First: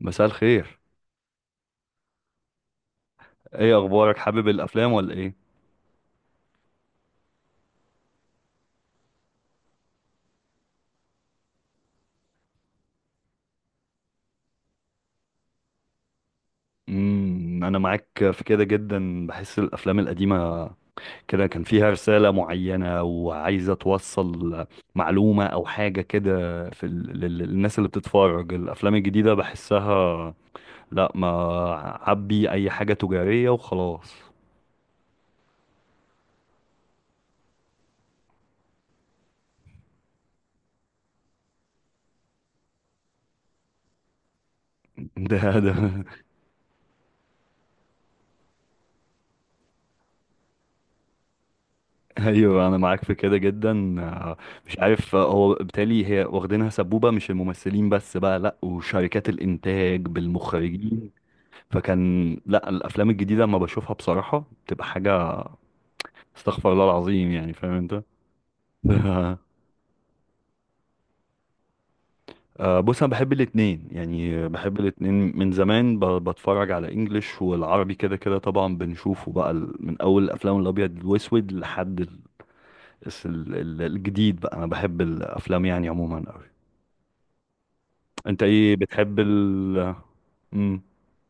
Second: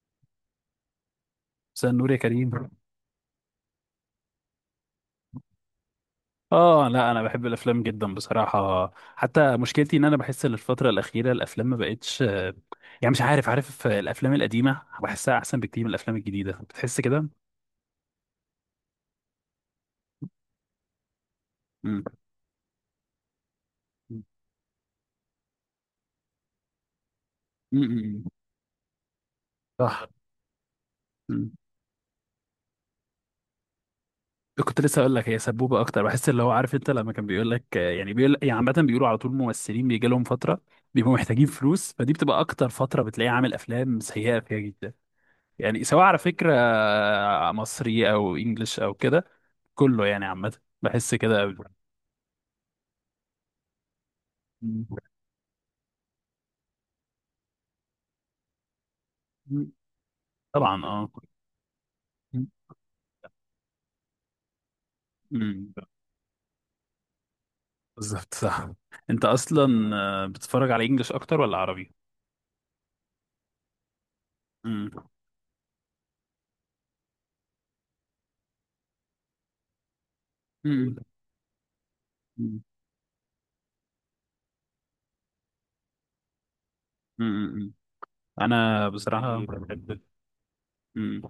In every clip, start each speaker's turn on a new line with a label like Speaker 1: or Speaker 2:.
Speaker 1: مساء الخير.
Speaker 2: مساء النور يا كريم.
Speaker 1: ايه اخبارك، حابب الافلام ولا ايه؟
Speaker 2: اه، لا انا بحب الافلام جدا بصراحه، حتى مشكلتي ان انا بحس ان الفتره الاخيره الافلام ما بقتش يعني مش عارف الافلام القديمه بحسها احسن بكتير من الافلام الجديده، بتحس كده.
Speaker 1: انا معاك في كده جدا، بحس الافلام القديمه كده كان فيها
Speaker 2: امم،
Speaker 1: رساله معينه وعايزه توصل معلومه او حاجه كده في ال... للناس اللي
Speaker 2: امم،
Speaker 1: بتتفرج الافلام الجديده
Speaker 2: صح.
Speaker 1: بحسها لا ما
Speaker 2: مم.
Speaker 1: عبي اي حاجه تجاريه وخلاص.
Speaker 2: كنت لسه اقول لك، هي سبوبه اكتر، بحس اللي هو عارف انت لما كان بيقول لك يعني بيقول، يعني عامه بيقولوا على طول الممثلين بيجي لهم فتره بيبقوا محتاجين فلوس، فدي بتبقى اكتر فتره بتلاقيه عامل افلام سيئه فيها جدا،
Speaker 1: ده
Speaker 2: يعني سواء على فكره مصري او انجلش او كده، كله يعني عامة بحس كده قوي.
Speaker 1: ايوه انا معاك في كده جدا. آه، مش
Speaker 2: مم.
Speaker 1: عارف، هو بالتالي هي واخدينها سبوبه، مش الممثلين بس بقى، لا وشركات
Speaker 2: مم.
Speaker 1: الانتاج
Speaker 2: طبعا،
Speaker 1: بالمخرجين.
Speaker 2: اه.
Speaker 1: فكان لا الافلام الجديده لما بشوفها بصراحه بتبقى حاجه
Speaker 2: امم،
Speaker 1: استغفر الله العظيم، يعني فاهم انت.
Speaker 2: بالظبط صح. انت اصلا بتتفرج على انجلش اكتر ولا عربي؟
Speaker 1: بص انا بحب الاتنين يعني بحب
Speaker 2: امم،
Speaker 1: الاتنين من زمان، بتفرج على انجليش والعربي كده كده، طبعا بنشوفه بقى من اول الافلام
Speaker 2: امم،
Speaker 1: الابيض والاسود لحد
Speaker 2: امم،
Speaker 1: الجديد بقى، انا بحب الافلام يعني عموما.
Speaker 2: امم،
Speaker 1: انت ايه
Speaker 2: انا
Speaker 1: بتحب
Speaker 2: بصراحه
Speaker 1: ال...
Speaker 2: بحب.
Speaker 1: امم
Speaker 2: امم،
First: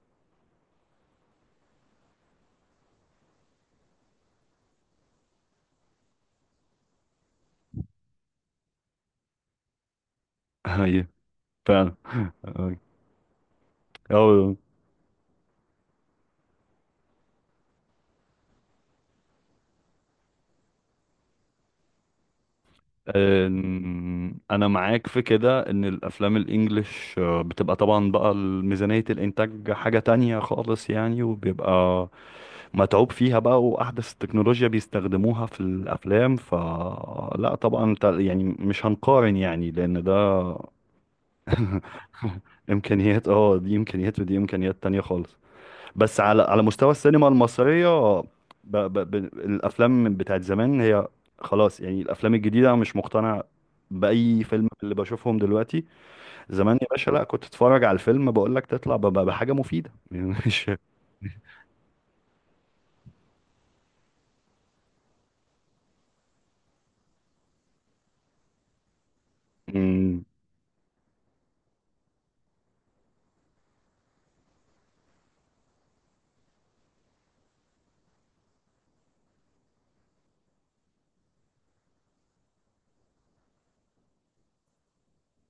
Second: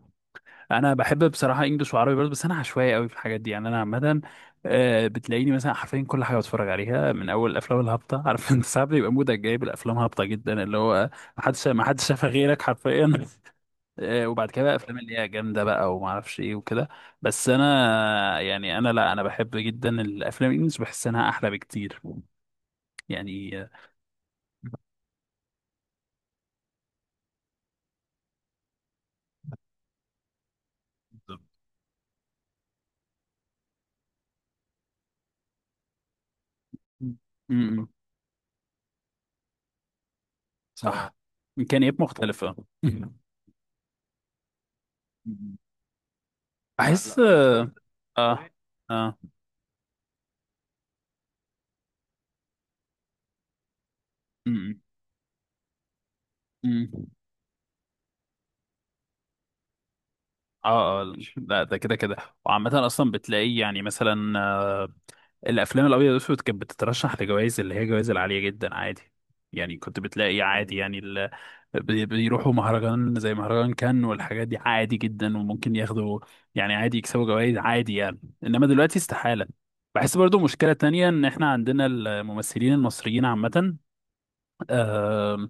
Speaker 2: انا بحب بصراحه انجلش وعربي برضه، بس انا عشوائي قوي في الحاجات دي، يعني انا عامه بتلاقيني مثلا حرفيا كل حاجه بتفرج عليها من اول الافلام الهابطه عارف انت ساعات بيبقى مودك جايب الافلام هابطه جدا، اللي
Speaker 1: ايوه.
Speaker 2: هو ما حدش ما
Speaker 1: فعلا.
Speaker 2: حدش شافها غيرك حرفيا. وبعد
Speaker 1: أو.
Speaker 2: كده بقى افلام اللي هي جامده بقى وما اعرفش ايه وكده. بس انا يعني انا لا انا بحب جدا الافلام الانجليش، بحس انها احلى بكتير يعني
Speaker 1: انا معاك في كده، ان الافلام الانجليش بتبقى طبعا بقى ميزانية الانتاج حاجة تانية خالص يعني، وبيبقى متعوب فيها بقى واحدث التكنولوجيا بيستخدموها في الافلام،
Speaker 2: م-
Speaker 1: فلا طبعا
Speaker 2: اه،
Speaker 1: انت يعني مش هنقارن يعني لان ده
Speaker 2: صح. امكانيات مختلفه م-
Speaker 1: امكانيات. اه، دي امكانيات ودي امكانيات تانية خالص.
Speaker 2: لا،
Speaker 1: بس على على مستوى
Speaker 2: بحس. لا،
Speaker 1: السينما
Speaker 2: لا،
Speaker 1: المصرية، ب...
Speaker 2: اه، اه،
Speaker 1: ب... ب...
Speaker 2: اه،
Speaker 1: الأفلام بتاعت زمان هي خلاص يعني. الأفلام الجديدة أنا مش مقتنع بأي فيلم من
Speaker 2: م-
Speaker 1: اللي بشوفهم دلوقتي. زمان يا
Speaker 2: م- م.
Speaker 1: باشا، لا كنت تتفرج على الفيلم بقول لك تطلع ب... بحاجة مفيدة. يعني مش
Speaker 2: اه، لا ده كده كده. وعامة أصلا بتلاقيه يعني مثلا الافلام الابيض والاسود كانت بتترشح لجوائز اللي هي جوائز العاليه جدا، عادي يعني. كنت
Speaker 1: مم.
Speaker 2: بتلاقي عادي يعني ال... بيروحوا مهرجان زي مهرجان كان والحاجات دي عادي جدا، وممكن ياخدوا يعني عادي، يكسبوا جوائز عادي يعني. انما دلوقتي استحاله. بحس برضو مشكلة تانية ان احنا عندنا الممثلين المصريين عامة، آه،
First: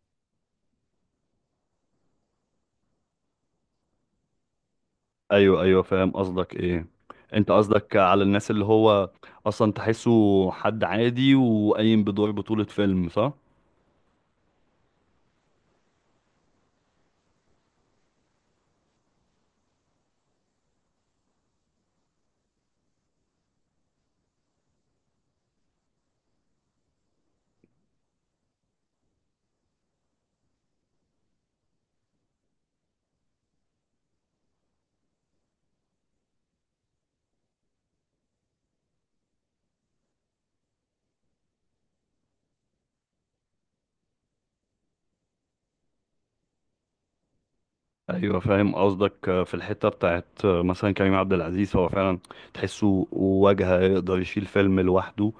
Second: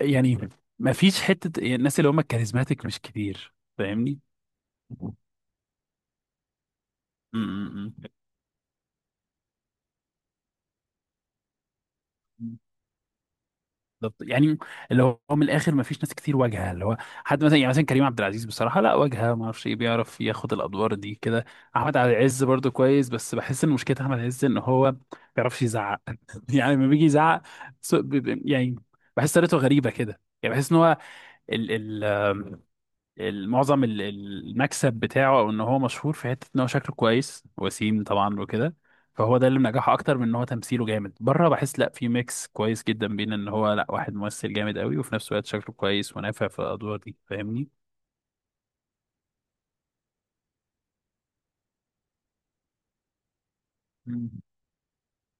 Speaker 2: يعني ما فيش حتة. الناس اللي هم الكاريزماتيك مش كتير، فاهمني؟
Speaker 1: أيوه أيوه فاهم قصدك إيه.
Speaker 2: م-
Speaker 1: أنت قصدك
Speaker 2: م-
Speaker 1: على الناس اللي هو أصلا تحسه حد عادي وقايم بدور
Speaker 2: م.
Speaker 1: بطولة فيلم، صح؟
Speaker 2: بالظبط يعني، اللي هو من الاخر ما فيش ناس كتير واجهه، اللي هو حد مثلا، يعني مثلا كريم عبد العزيز بصراحه، لا واجهه ما اعرفش ايه، بيعرف ياخد الادوار دي كده. احمد عز برضو كويس، بس بحس ان مشكله احمد عز ان هو ما بيعرفش يزعق يعني لما بيجي يزعق يعني بحس طريقته غريبه كده، يعني بحس ان هو ال ال معظم المكسب بتاعه، او ان هو مشهور في حته ان هو شكله كويس، وسيم طبعا وكده، فهو ده اللي منجحه اكتر من ان هو تمثيله جامد. بره بحس لا، في ميكس كويس جدا بين ان هو لا واحد ممثل جامد قوي وفي نفس الوقت شكله كويس ونافع في الادوار دي، فاهمني؟
Speaker 1: ايوه فاهم قصدك، في الحته بتاعت، مثلا كريم عبد العزيز هو فعلا تحسه واجهه يقدر
Speaker 2: مم.
Speaker 1: يشيل فيلم لوحده.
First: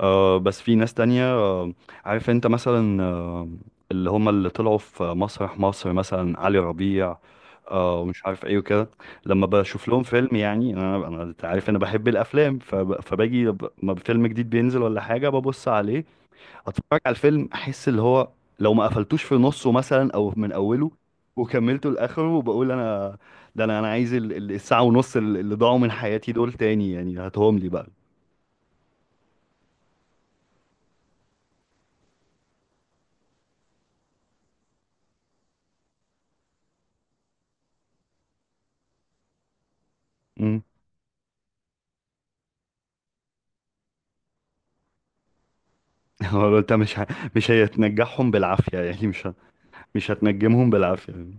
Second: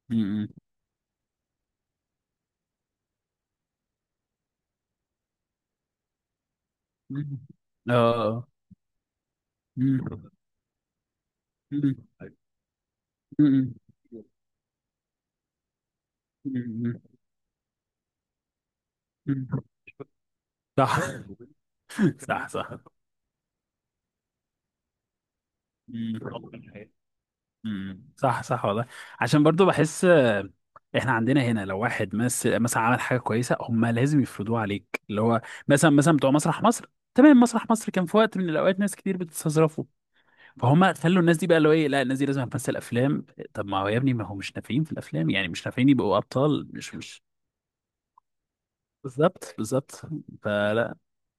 Speaker 2: مم.
Speaker 1: بس في ناس تانية، عارف انت مثلا اللي هم اللي طلعوا في مسرح مصر مثلا علي ربيع
Speaker 2: مم.
Speaker 1: ومش عارف
Speaker 2: اه.
Speaker 1: ايه وكده. لما بشوف لهم
Speaker 2: مم.
Speaker 1: فيلم يعني انا انت عارف انا
Speaker 2: مم.
Speaker 1: بحب الافلام، فباجي ب-
Speaker 2: مم.
Speaker 1: ما فيلم جديد بينزل ولا حاجه ببص عليه، اتفرج
Speaker 2: مم.
Speaker 1: على الفيلم احس اللي هو لو ما قفلتوش في
Speaker 2: مم.
Speaker 1: نصه مثلا او من اوله
Speaker 2: صح.
Speaker 1: وكملته لاخره،
Speaker 2: صح، صح.
Speaker 1: بقول انا ده انا عايز ال- الساعه ونص اللي اللي ضاعوا من
Speaker 2: مم.
Speaker 1: حياتي دول تاني، يعني هاتهم لي بقى.
Speaker 2: امم، صح، صح والله. عشان برضو بحس احنا عندنا هنا لو واحد مثلا عمل حاجه كويسه، هم لازم يفرضوها عليك، اللي هو مثلا مثلا بتوع مسرح مصر. تمام، مسرح مصر كان في وقت من الاوقات ناس كتير بتستظرفه،
Speaker 1: امم.
Speaker 2: فهم خلوا الناس دي بقى اللي هو ايه، لا الناس دي لازم هتمثل افلام. طب ما هو يا ابني ما هو مش نافعين في الافلام، يعني مش نافعين يبقوا
Speaker 1: هو
Speaker 2: ابطال،
Speaker 1: انت
Speaker 2: مش
Speaker 1: مش ه...
Speaker 2: مش
Speaker 1: مش هتنجحهم بالعافيه يعني، مش ه...
Speaker 2: بالظبط بالظبط.
Speaker 1: مش هتنجمهم
Speaker 2: فلا،
Speaker 1: بالعافيه يعني.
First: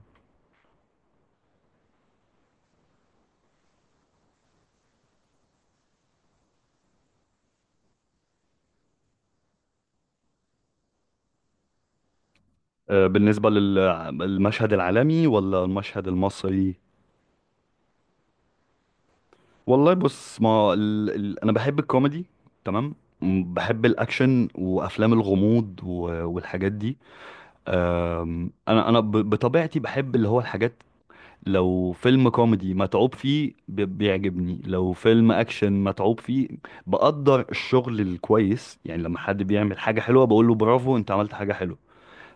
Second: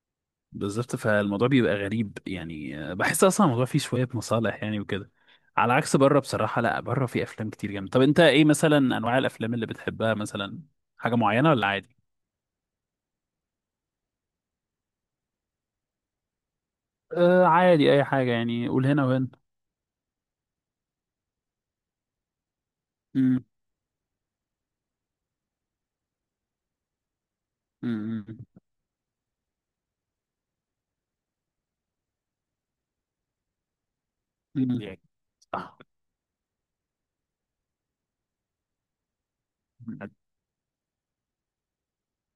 Speaker 2: بالظبط. فالموضوع بيبقى غريب يعني بحس اصلا الموضوع فيه شويه مصالح يعني وكده. على عكس بره بصراحه، لا بره في افلام كتير جامده. طب انت ايه مثلا انواع الافلام اللي بتحبها مثلا، حاجه معينه ولا عادي؟
Speaker 1: بالنسبه للمشهد العالمي ولا المشهد المصري؟
Speaker 2: آه، عادي اي حاجه يعني، قول هنا وهنا.
Speaker 1: والله بص، ما ال... ال... انا بحب الكوميدي، تمام.
Speaker 2: امم،
Speaker 1: بحب الاكشن وافلام الغموض و... والحاجات دي.
Speaker 2: امم،
Speaker 1: انا بطبيعتي بحب اللي هو الحاجات. لو فيلم كوميدي متعوب فيه بيعجبني،
Speaker 2: أمم.
Speaker 1: لو
Speaker 2: يعني
Speaker 1: فيلم اكشن متعوب فيه بقدر الشغل الكويس، يعني لما حد بيعمل حاجة حلوة بقول له برافو انت عملت حاجة حلوة.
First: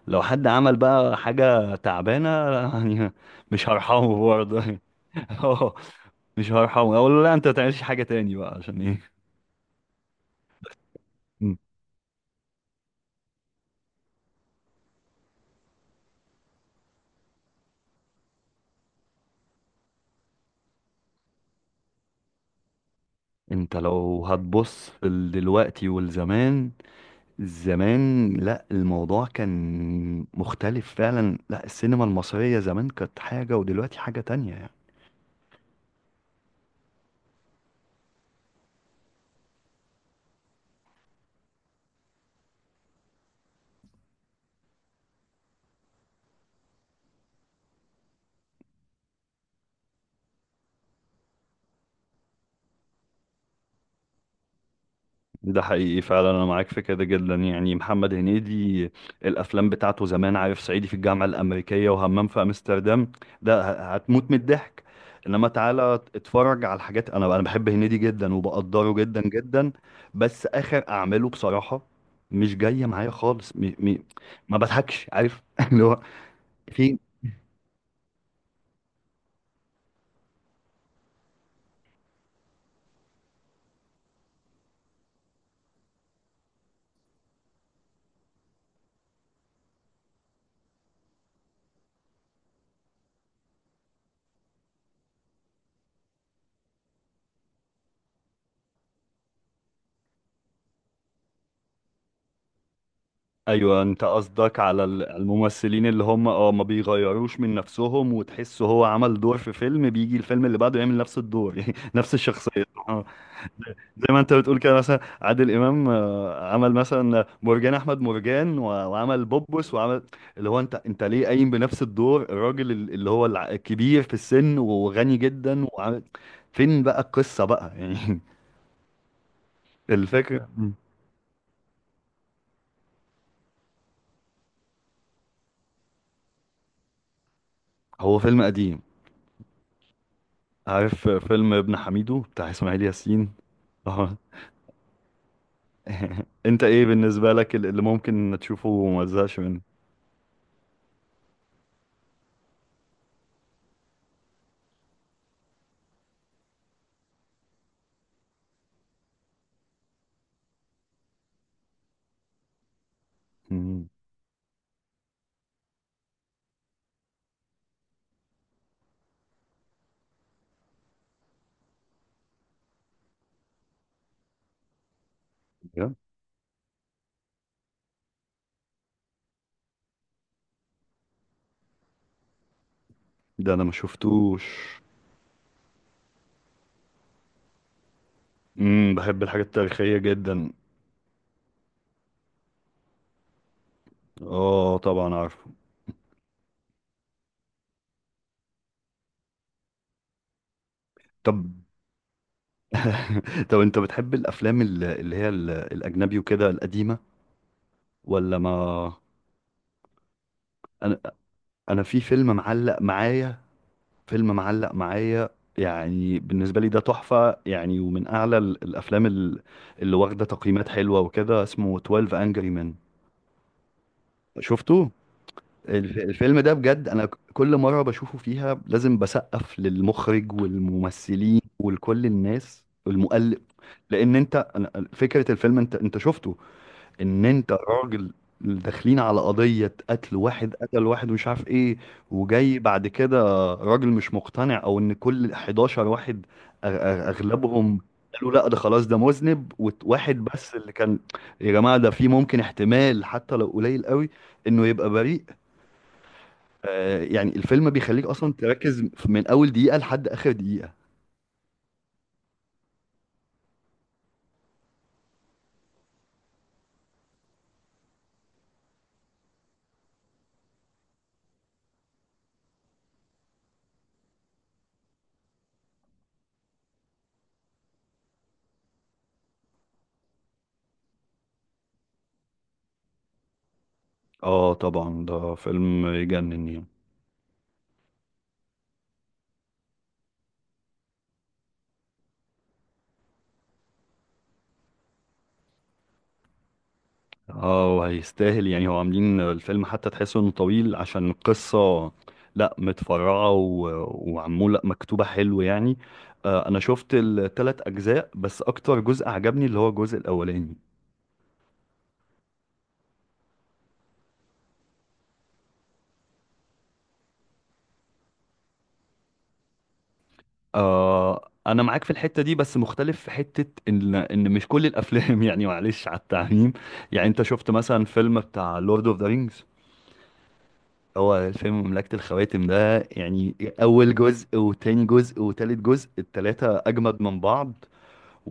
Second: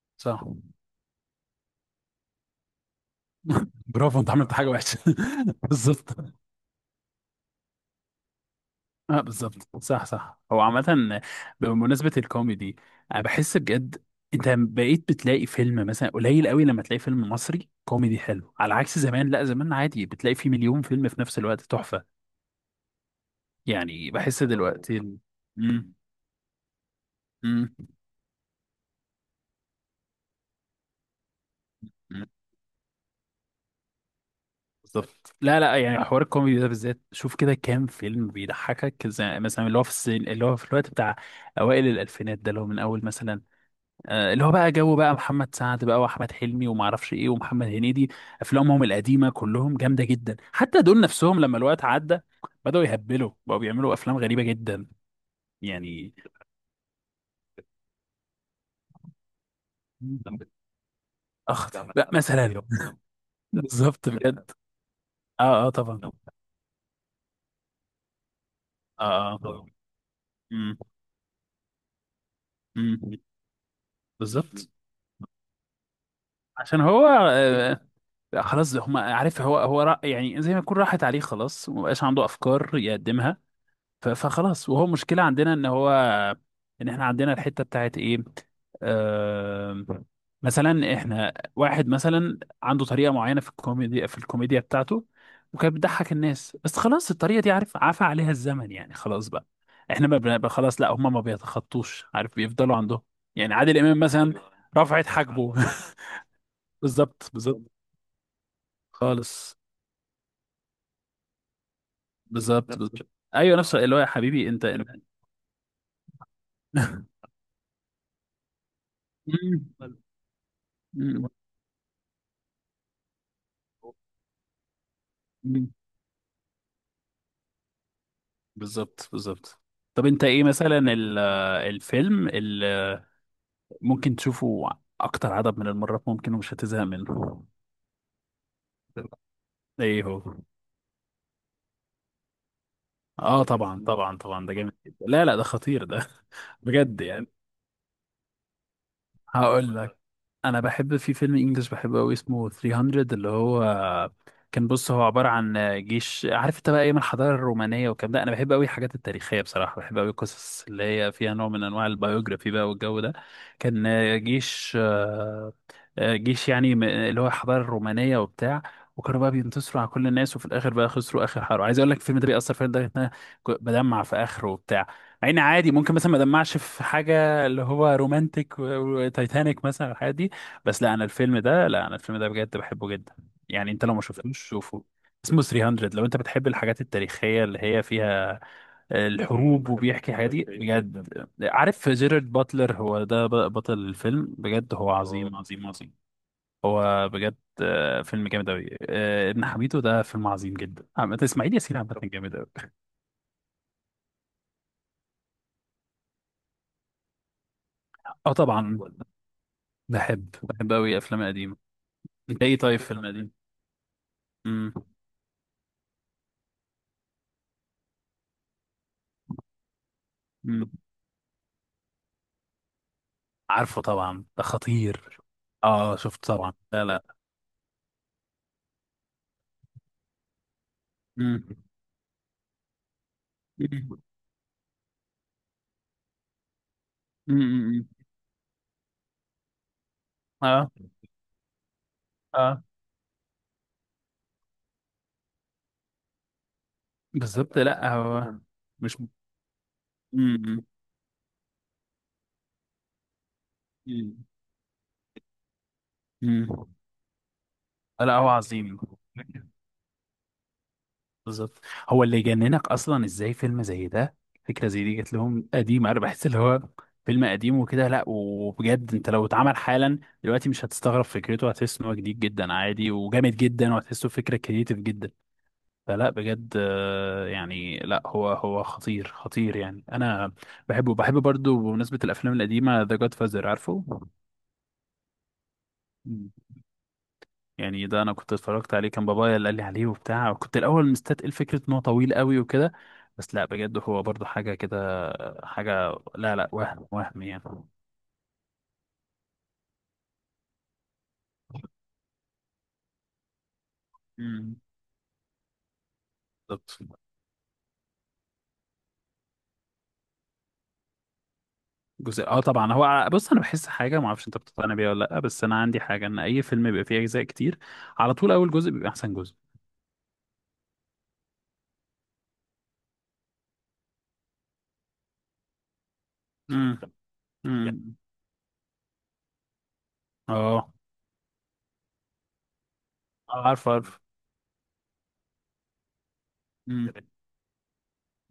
Speaker 1: لو
Speaker 2: صح.
Speaker 1: حد عمل بقى حاجة تعبانة يعني مش هرحمه
Speaker 2: برافو، انت عملت
Speaker 1: برضه.
Speaker 2: حاجه وحشه.
Speaker 1: اه،
Speaker 2: بالظبط.
Speaker 1: مش هرحمه اقول له لا انت ما تعملش حاجة تاني بقى عشان ايه.
Speaker 2: اه، بالظبط، صح، صح. هو عامة
Speaker 1: مم.
Speaker 2: بمناسبة الكوميدي، انا بحس بجد انت بقيت بتلاقي فيلم مثلا قليل قوي لما تلاقي فيلم مصري كوميدي حلو، على عكس زمان، لا زمان عادي بتلاقي فيه مليون فيلم في نفس الوقت تحفة،
Speaker 1: انت
Speaker 2: يعني
Speaker 1: لو
Speaker 2: بحس
Speaker 1: هتبص
Speaker 2: دلوقتي
Speaker 1: في
Speaker 2: ال...
Speaker 1: دلوقتي
Speaker 2: مم.
Speaker 1: والزمان،
Speaker 2: مم.
Speaker 1: زمان لا الموضوع كان مختلف فعلا. لا السينما
Speaker 2: مم.
Speaker 1: المصرية زمان كانت حاجة ودلوقتي حاجة تانية يعني.
Speaker 2: بالظبط. لا، لا، يعني حوار الكوميدي ده بالذات شوف كده كام فيلم بيضحكك، زي مثلا اللي هو في السن اللي هو في الوقت بتاع اوائل الالفينات ده، اللي هو من اول مثلا اللي هو بقى جو بقى محمد سعد بقى، واحمد حلمي وما اعرفش ايه، ومحمد هنيدي. افلامهم القديمه كلهم جامده جدا، حتى دول نفسهم لما الوقت عدى بداوا يهبلوا، بقوا بيعملوا افلام غريبه جدا
Speaker 1: ده حقيقي
Speaker 2: يعني.
Speaker 1: فعلا، انا معاك في كده جدا، يعني محمد هنيدي الافلام بتاعته زمان، عارف، صعيدي في الجامعه
Speaker 2: اخ،
Speaker 1: الامريكيه
Speaker 2: بقى
Speaker 1: وهمام في
Speaker 2: مثلا.
Speaker 1: امستردام، ده
Speaker 2: بالظبط
Speaker 1: هتموت من
Speaker 2: بجد.
Speaker 1: الضحك. انما
Speaker 2: اه، اه
Speaker 1: تعالى
Speaker 2: طبعا.
Speaker 1: اتفرج على الحاجات، انا بحب هنيدي جدا وبقدره جدا
Speaker 2: اه، اه.
Speaker 1: جدا، بس
Speaker 2: امم،
Speaker 1: اخر اعماله بصراحه مش جايه معايا
Speaker 2: امم،
Speaker 1: خالص، م... م... ما
Speaker 2: بالظبط.
Speaker 1: بضحكش عارف. اللي هو
Speaker 2: عشان
Speaker 1: في...
Speaker 2: هو آه، خلاص هم عارف، هو هو يعني زي ما يكون راحت عليه خلاص، ومبقاش عنده افكار يقدمها، فخلاص. وهو مشكلة عندنا ان هو ان احنا عندنا الحتة بتاعت ايه، آه، مثلا احنا واحد مثلا عنده طريقة معينة في الكوميديا، في الكوميديا بتاعته، وكانت بتضحك الناس، بس خلاص الطريقة دي عارف عفى عليها الزمن، يعني خلاص بقى احنا ما بن- خلاص، لا هم ما بيتخطوش عارف، بيفضلوا عندهم يعني عادل
Speaker 1: ايوه
Speaker 2: امام
Speaker 1: انت
Speaker 2: مثلا
Speaker 1: قصدك على
Speaker 2: رفعت حاجبه.
Speaker 1: الممثلين اللي هم، اه، ما
Speaker 2: بالظبط
Speaker 1: بيغيروش من
Speaker 2: بالظبط
Speaker 1: نفسهم وتحس هو عمل دور في
Speaker 2: خالص.
Speaker 1: فيلم بيجي الفيلم اللي بعده يعمل نفس الدور يعني نفس الشخصيه.
Speaker 2: بالظبط
Speaker 1: اه،
Speaker 2: بالظبط. ايوه نفس اللي هو،
Speaker 1: زي
Speaker 2: يا
Speaker 1: ما انت
Speaker 2: حبيبي
Speaker 1: بتقول
Speaker 2: انت.
Speaker 1: كده،
Speaker 2: انت.
Speaker 1: مثلا عادل امام عمل مثلا مرجان احمد مرجان، وعمل بوبوس وعمل اللي هو انت ليه
Speaker 2: مم.
Speaker 1: قايم بنفس الدور، الراجل اللي هو الكبير في السن وغني جدا
Speaker 2: مم.
Speaker 1: وعمل. فين بقى القصه بقى يعني.
Speaker 2: بالظبط بالظبط. طب انت ايه
Speaker 1: الفكره مم.
Speaker 2: مثلا الفيلم اللي ممكن تشوفه اكتر عدد من المرات ممكن ومش هتزهق منه؟
Speaker 1: هو فيلم قديم.
Speaker 2: ايه هو؟
Speaker 1: عارف فيلم ابن حميدو بتاع اسماعيل ياسين؟
Speaker 2: اه طبعا
Speaker 1: اه.
Speaker 2: طبعا طبعا، ده جامد جدا، لا لا ده خطير ده.
Speaker 1: انت ايه
Speaker 2: بجد يعني
Speaker 1: بالنسبة لك اللي ممكن تشوفه وما تزهقش منه؟
Speaker 2: هقول لك، انا بحب في فيلم انجلش بحبه قوي اسمه 300، اللي هو كان، بص هو عباره عن جيش عارف انت، بقى ايام الحضاره الرومانيه والكلام ده. انا بحب قوي الحاجات التاريخيه بصراحه، بحب قوي القصص اللي هي فيها نوع من انواع البيوجرافي بقى والجو ده. كان
Speaker 1: مم،
Speaker 2: جيش جيش يعني اللي هو الحضاره الرومانيه وبتاع، وكانوا بقى بينتصروا على كل الناس، وفي الاخر بقى خسروا اخر حرب. عايز اقول لك الفيلم ده بيأثر فيا لدرجه ان انا بدمع في اخره وبتاع، مع ان عادي
Speaker 1: بجد؟
Speaker 2: ممكن مثلا ما ادمعش في حاجه اللي هو رومانتك وتايتانيك مثلا، الحاجات دي. بس لا انا الفيلم ده بجد بحبه جدا
Speaker 1: ده انا
Speaker 2: يعني.
Speaker 1: ما
Speaker 2: انت لو ما شفتوش
Speaker 1: شفتوش.
Speaker 2: شوفه، اسمه 300، لو انت بتحب الحاجات التاريخية اللي هي فيها
Speaker 1: بحب الحاجات
Speaker 2: الحروب
Speaker 1: التاريخية
Speaker 2: وبيحكي حاجات دي
Speaker 1: جدا.
Speaker 2: بجد. عارف جيرارد باتلر، هو ده بطل الفيلم، بجد
Speaker 1: اه
Speaker 2: هو اه
Speaker 1: طبعا
Speaker 2: عظيم
Speaker 1: عارفه.
Speaker 2: عظيم عظيم. هو بجد فيلم جامد أوي. آه، ابن حميدو ده فيلم عظيم جدا، عامة
Speaker 1: طب.
Speaker 2: إسماعيل ياسين عامة جامد أوي.
Speaker 1: طب انت بتحب الافلام اللي هي الاجنبي وكده القديمة
Speaker 2: اه
Speaker 1: ولا ما...
Speaker 2: طبعا، بحب بحب أوي
Speaker 1: انا
Speaker 2: الأفلام القديمة.
Speaker 1: انا في فيلم
Speaker 2: انت ايه
Speaker 1: معلق
Speaker 2: طيب فيلم قديم؟
Speaker 1: معايا، فيلم
Speaker 2: امم،
Speaker 1: معلق معايا يعني بالنسبة لي ده تحفة يعني، ومن أعلى الأفلام اللي واخدة تقييمات
Speaker 2: أمم.
Speaker 1: حلوة وكده، اسمه 12 Angry Men.
Speaker 2: عارفه طبعا، ده
Speaker 1: شفته؟
Speaker 2: خطير. اه، شفت
Speaker 1: الفيلم ده
Speaker 2: طبعا، لا
Speaker 1: بجد
Speaker 2: لا.
Speaker 1: أنا كل مرة بشوفه فيها لازم بسقف للمخرج والممثلين
Speaker 2: مم.
Speaker 1: ولكل الناس والمؤلف.
Speaker 2: مم.
Speaker 1: لأن أنت فكرة الفيلم، أنت شفته، ان
Speaker 2: مم.
Speaker 1: انت
Speaker 2: مم.
Speaker 1: راجل داخلين على قضية قتل واحد
Speaker 2: اه،
Speaker 1: قتل واحد ومش عارف ايه. وجاي
Speaker 2: اه،
Speaker 1: بعد كده راجل مش مقتنع او ان كل 11 واحد
Speaker 2: بالظبط.
Speaker 1: اغلبهم
Speaker 2: لا
Speaker 1: قالوا
Speaker 2: هو
Speaker 1: لا ده خلاص ده
Speaker 2: مش.
Speaker 1: مذنب، وواحد بس
Speaker 2: مم.
Speaker 1: اللي كان يا جماعة ده في ممكن احتمال حتى لو قليل قوي
Speaker 2: مم.
Speaker 1: انه يبقى بريء.
Speaker 2: مم.
Speaker 1: آه يعني الفيلم بيخليك
Speaker 2: لا هو
Speaker 1: اصلا
Speaker 2: عظيم.
Speaker 1: تركز من اول دقيقة لحد اخر دقيقة.
Speaker 2: بالظبط. هو اللي يجننك اصلا، ازاي فيلم زي ده، فكره زي دي جت لهم قديم؟ انا بحس اللي هو فيلم قديم وكده، لا وبجد انت لو اتعمل حالا دلوقتي مش هتستغرب فكرته، هتحس ان هو جديد جدا عادي وجامد جدا، وهتحسه فكره كريتيف جدا. فلا بجد يعني لا هو هو خطير خطير يعني. انا بحبه، برضو بمناسبة الافلام القديمة، ذا جاد فازر عارفه؟
Speaker 1: اه طبعا ده فيلم
Speaker 2: مم.
Speaker 1: يجنن يعني.
Speaker 2: يعني ده انا كنت اتفرجت عليه، كان بابايا اللي قال لي عليه وبتاع، وكنت الاول مستتقل فكرة ان هو طويل قوي وكده، بس لا بجد هو برضو حاجة كده. حاجة، لا لا، وهم وهم يعني.
Speaker 1: اه وهيستاهل يعني، هو عاملين الفيلم حتى تحسه انه طويل عشان القصة لا متفرعة
Speaker 2: مم.
Speaker 1: وعمولة مكتوبة حلو يعني. آه انا شفت
Speaker 2: بالظبط.
Speaker 1: التلات اجزاء بس اكتر جزء عجبني اللي هو الجزء الاولاني.
Speaker 2: جزء، اه طبعا. هو بص انا بحس حاجه ما اعرفش انت بتقتنع بيها ولا لا، بس انا عندي حاجه ان اي فيلم بيبقى فيه اجزاء كتير على طول اول جزء بيبقى احسن جزء.
Speaker 1: آه انا معاك في الحتة دي، بس مختلف في حتة ان مش كل الافلام، يعني معلش على التعميم. يعني انت شفت مثلا
Speaker 2: امم،
Speaker 1: فيلم بتاع لورد اوف ذا رينجز،
Speaker 2: اه،
Speaker 1: هو الفيلم مملكة الخواتم ده يعني،
Speaker 2: عارف،
Speaker 1: أول
Speaker 2: عارف.
Speaker 1: جزء وتاني جزء وتالت جزء، التلاتة
Speaker 2: مم.
Speaker 1: أجمد من بعض.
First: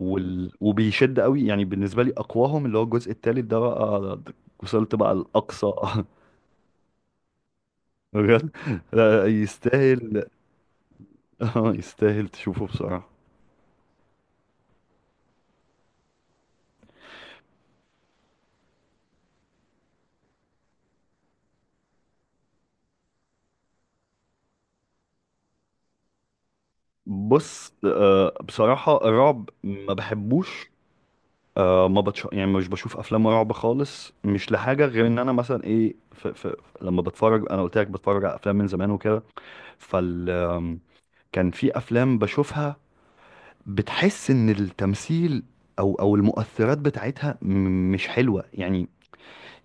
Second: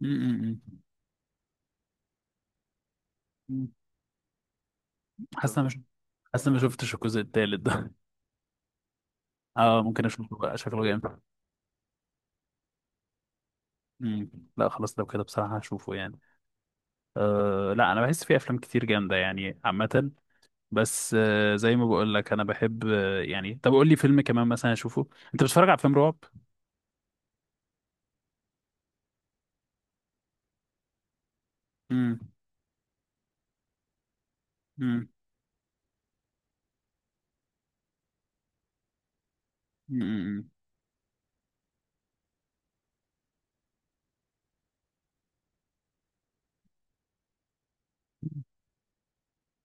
Speaker 2: مم، مم،
Speaker 1: وبيشد قوي يعني، بالنسبه لي اقواهم اللي هو الجزء الثالث ده
Speaker 2: مم.
Speaker 1: بقى، وصلت بقى
Speaker 2: حاسس شفت
Speaker 1: الاقصى.
Speaker 2: انا مش حاسس انا ما شفتش الجزء التالت ده.
Speaker 1: بجد؟ لا،
Speaker 2: اه، ممكن
Speaker 1: يستاهل.
Speaker 2: اشوفه بقى، شكله جامد.
Speaker 1: يستاهل تشوفه بصراحه.
Speaker 2: مم. لا، خلاص لو كده بصراحة هشوفه يعني. آه، لا انا بحس في افلام كتير جامدة يعني عامة، بس آه زي ما بقول لك انا بحب، آه يعني طب قول لي فيلم كمان مثلا اشوفه. انت بتتفرج على افلام رعب؟
Speaker 1: بص بصراحه الرعب ما بحبوش. ما
Speaker 2: امم،
Speaker 1: بتش... يعني مش بشوف افلام رعب خالص، مش لحاجه غير
Speaker 2: امم،
Speaker 1: ان انا مثلا ايه ف... ف... لما بتفرج، انا قلت لك بتفرج على افلام من زمان وكده، فال كان في افلام بشوفها بتحس ان التمثيل او المؤثرات بتاعتها مش حلوه يعني.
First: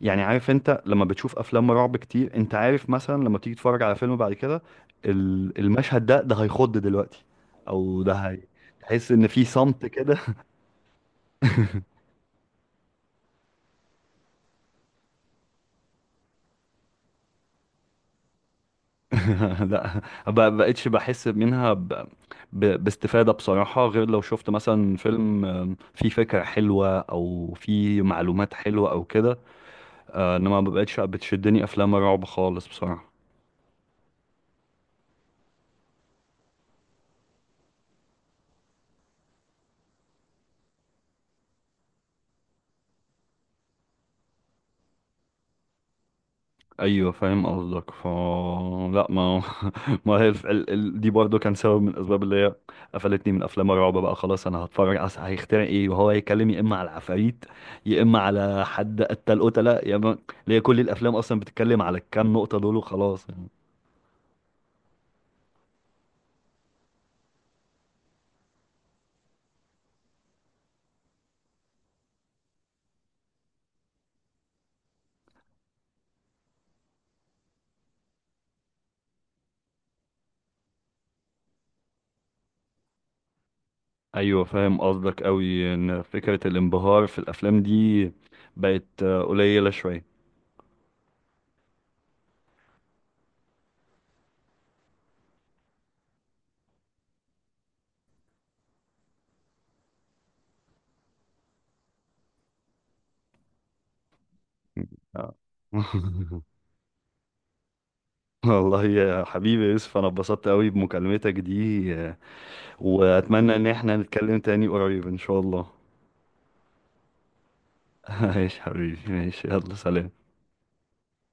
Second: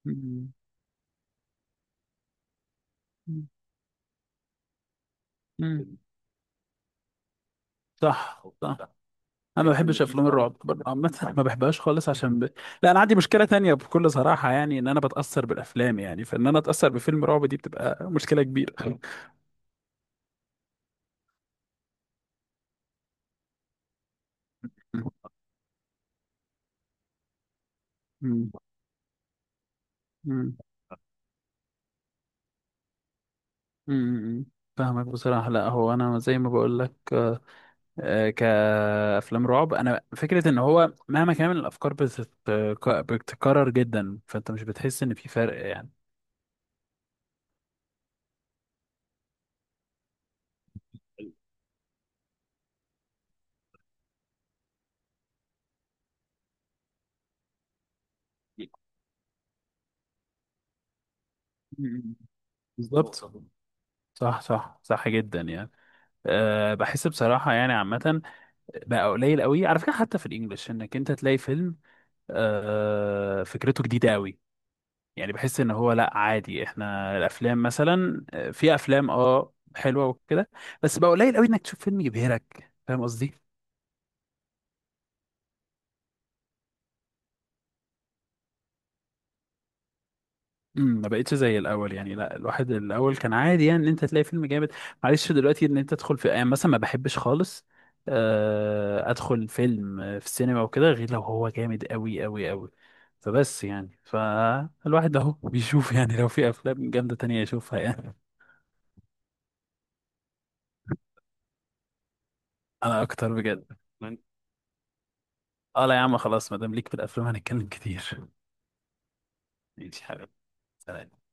Speaker 1: يعني عارف
Speaker 2: امم،
Speaker 1: انت لما بتشوف افلام رعب كتير، انت عارف مثلا لما تيجي تتفرج على فيلم بعد كده،
Speaker 2: امم،
Speaker 1: المشهد ده هيخض دلوقتي او ده هي،
Speaker 2: صح، صح.
Speaker 1: تحس ان في
Speaker 2: انا ما
Speaker 1: صمت
Speaker 2: بحبش
Speaker 1: كده.
Speaker 2: افلام الرعب برضه عامه ما بحبهاش خالص، عشان لا انا عندي مشكله تانية بكل صراحه يعني، ان انا بتاثر بالافلام يعني، فان انا اتاثر بفيلم رعب دي بتبقى مشكله كبيره.
Speaker 1: لا ما بقتش بحس منها ب... ب... باستفاده بصراحه، غير لو شفت مثلا فيلم فيه فكره حلوه او فيه
Speaker 2: مم.
Speaker 1: معلومات حلوه او كده،
Speaker 2: مم.
Speaker 1: انما ما بقتش بتشدني افلام رعب خالص بصراحه.
Speaker 2: مم. مم. فاهمك بصراحة. لا هو أنا زي ما بقول لك كأفلام رعب، أنا فكرة إن هو مهما كان الأفكار بتتكرر جدا، فأنت مش بتحس إن في فرق يعني.
Speaker 1: ايوه فاهم قصدك ف لا ما. ما هي الف... ال... ال... دي برضو كان سبب من الاسباب اللي هي قفلتني من افلام الرعب بقى. خلاص انا هتفرج اصل هيخترع ايه، وهو هيتكلم يا اما على العفاريت يا اما على حد قتل قتله يا اما اللي هي كل الافلام اصلا بتتكلم على
Speaker 2: مم.
Speaker 1: الكام نقطه دول
Speaker 2: بالظبط.
Speaker 1: وخلاص يعني.
Speaker 2: صح، صح، صح جدا يعني. أه، بحس بصراحة يعني عامة بقى قليل قوي، على فكره حتى في الانجليش، انك انت تلاقي فيلم آه فكرته جديده قوي. يعني بحس ان هو لا عادي، احنا الافلام مثلا في افلام اه حلوه وكده، بس بقى قليل قوي انك تشوف فيلم يبهرك، فاهم قصدي؟
Speaker 1: ايوه فاهم قصدك قوي، ان فكره الانبهار في الافلام دي بقت قليله شويه.
Speaker 2: امم، ما بقتش زي الاول يعني. لا، الواحد الاول كان عادي يعني ان انت تلاقي فيلم جامد. معلش دلوقتي ان انت تدخل في يعني مثلا ما بحبش خالص ادخل فيلم في السينما وكده غير لو هو جامد قوي قوي قوي. فبس يعني، فالواحد اهو
Speaker 1: آه.
Speaker 2: بيشوف يعني لو في افلام جامده تانية يشوفها يعني.
Speaker 1: والله يا حبيبي يوسف انا اتبسطت قوي بمكالمتك دي،
Speaker 2: انا اكتر
Speaker 1: واتمنى
Speaker 2: بجد.
Speaker 1: ان احنا نتكلم تاني قريب ان شاء الله.
Speaker 2: اه، لا يا عم خلاص، ما دام ليك في الافلام هنتكلم كتير.
Speaker 1: ماشي حبيبي ماشي، يلا
Speaker 2: ماشي
Speaker 1: سلام.
Speaker 2: حبيبي، سلام.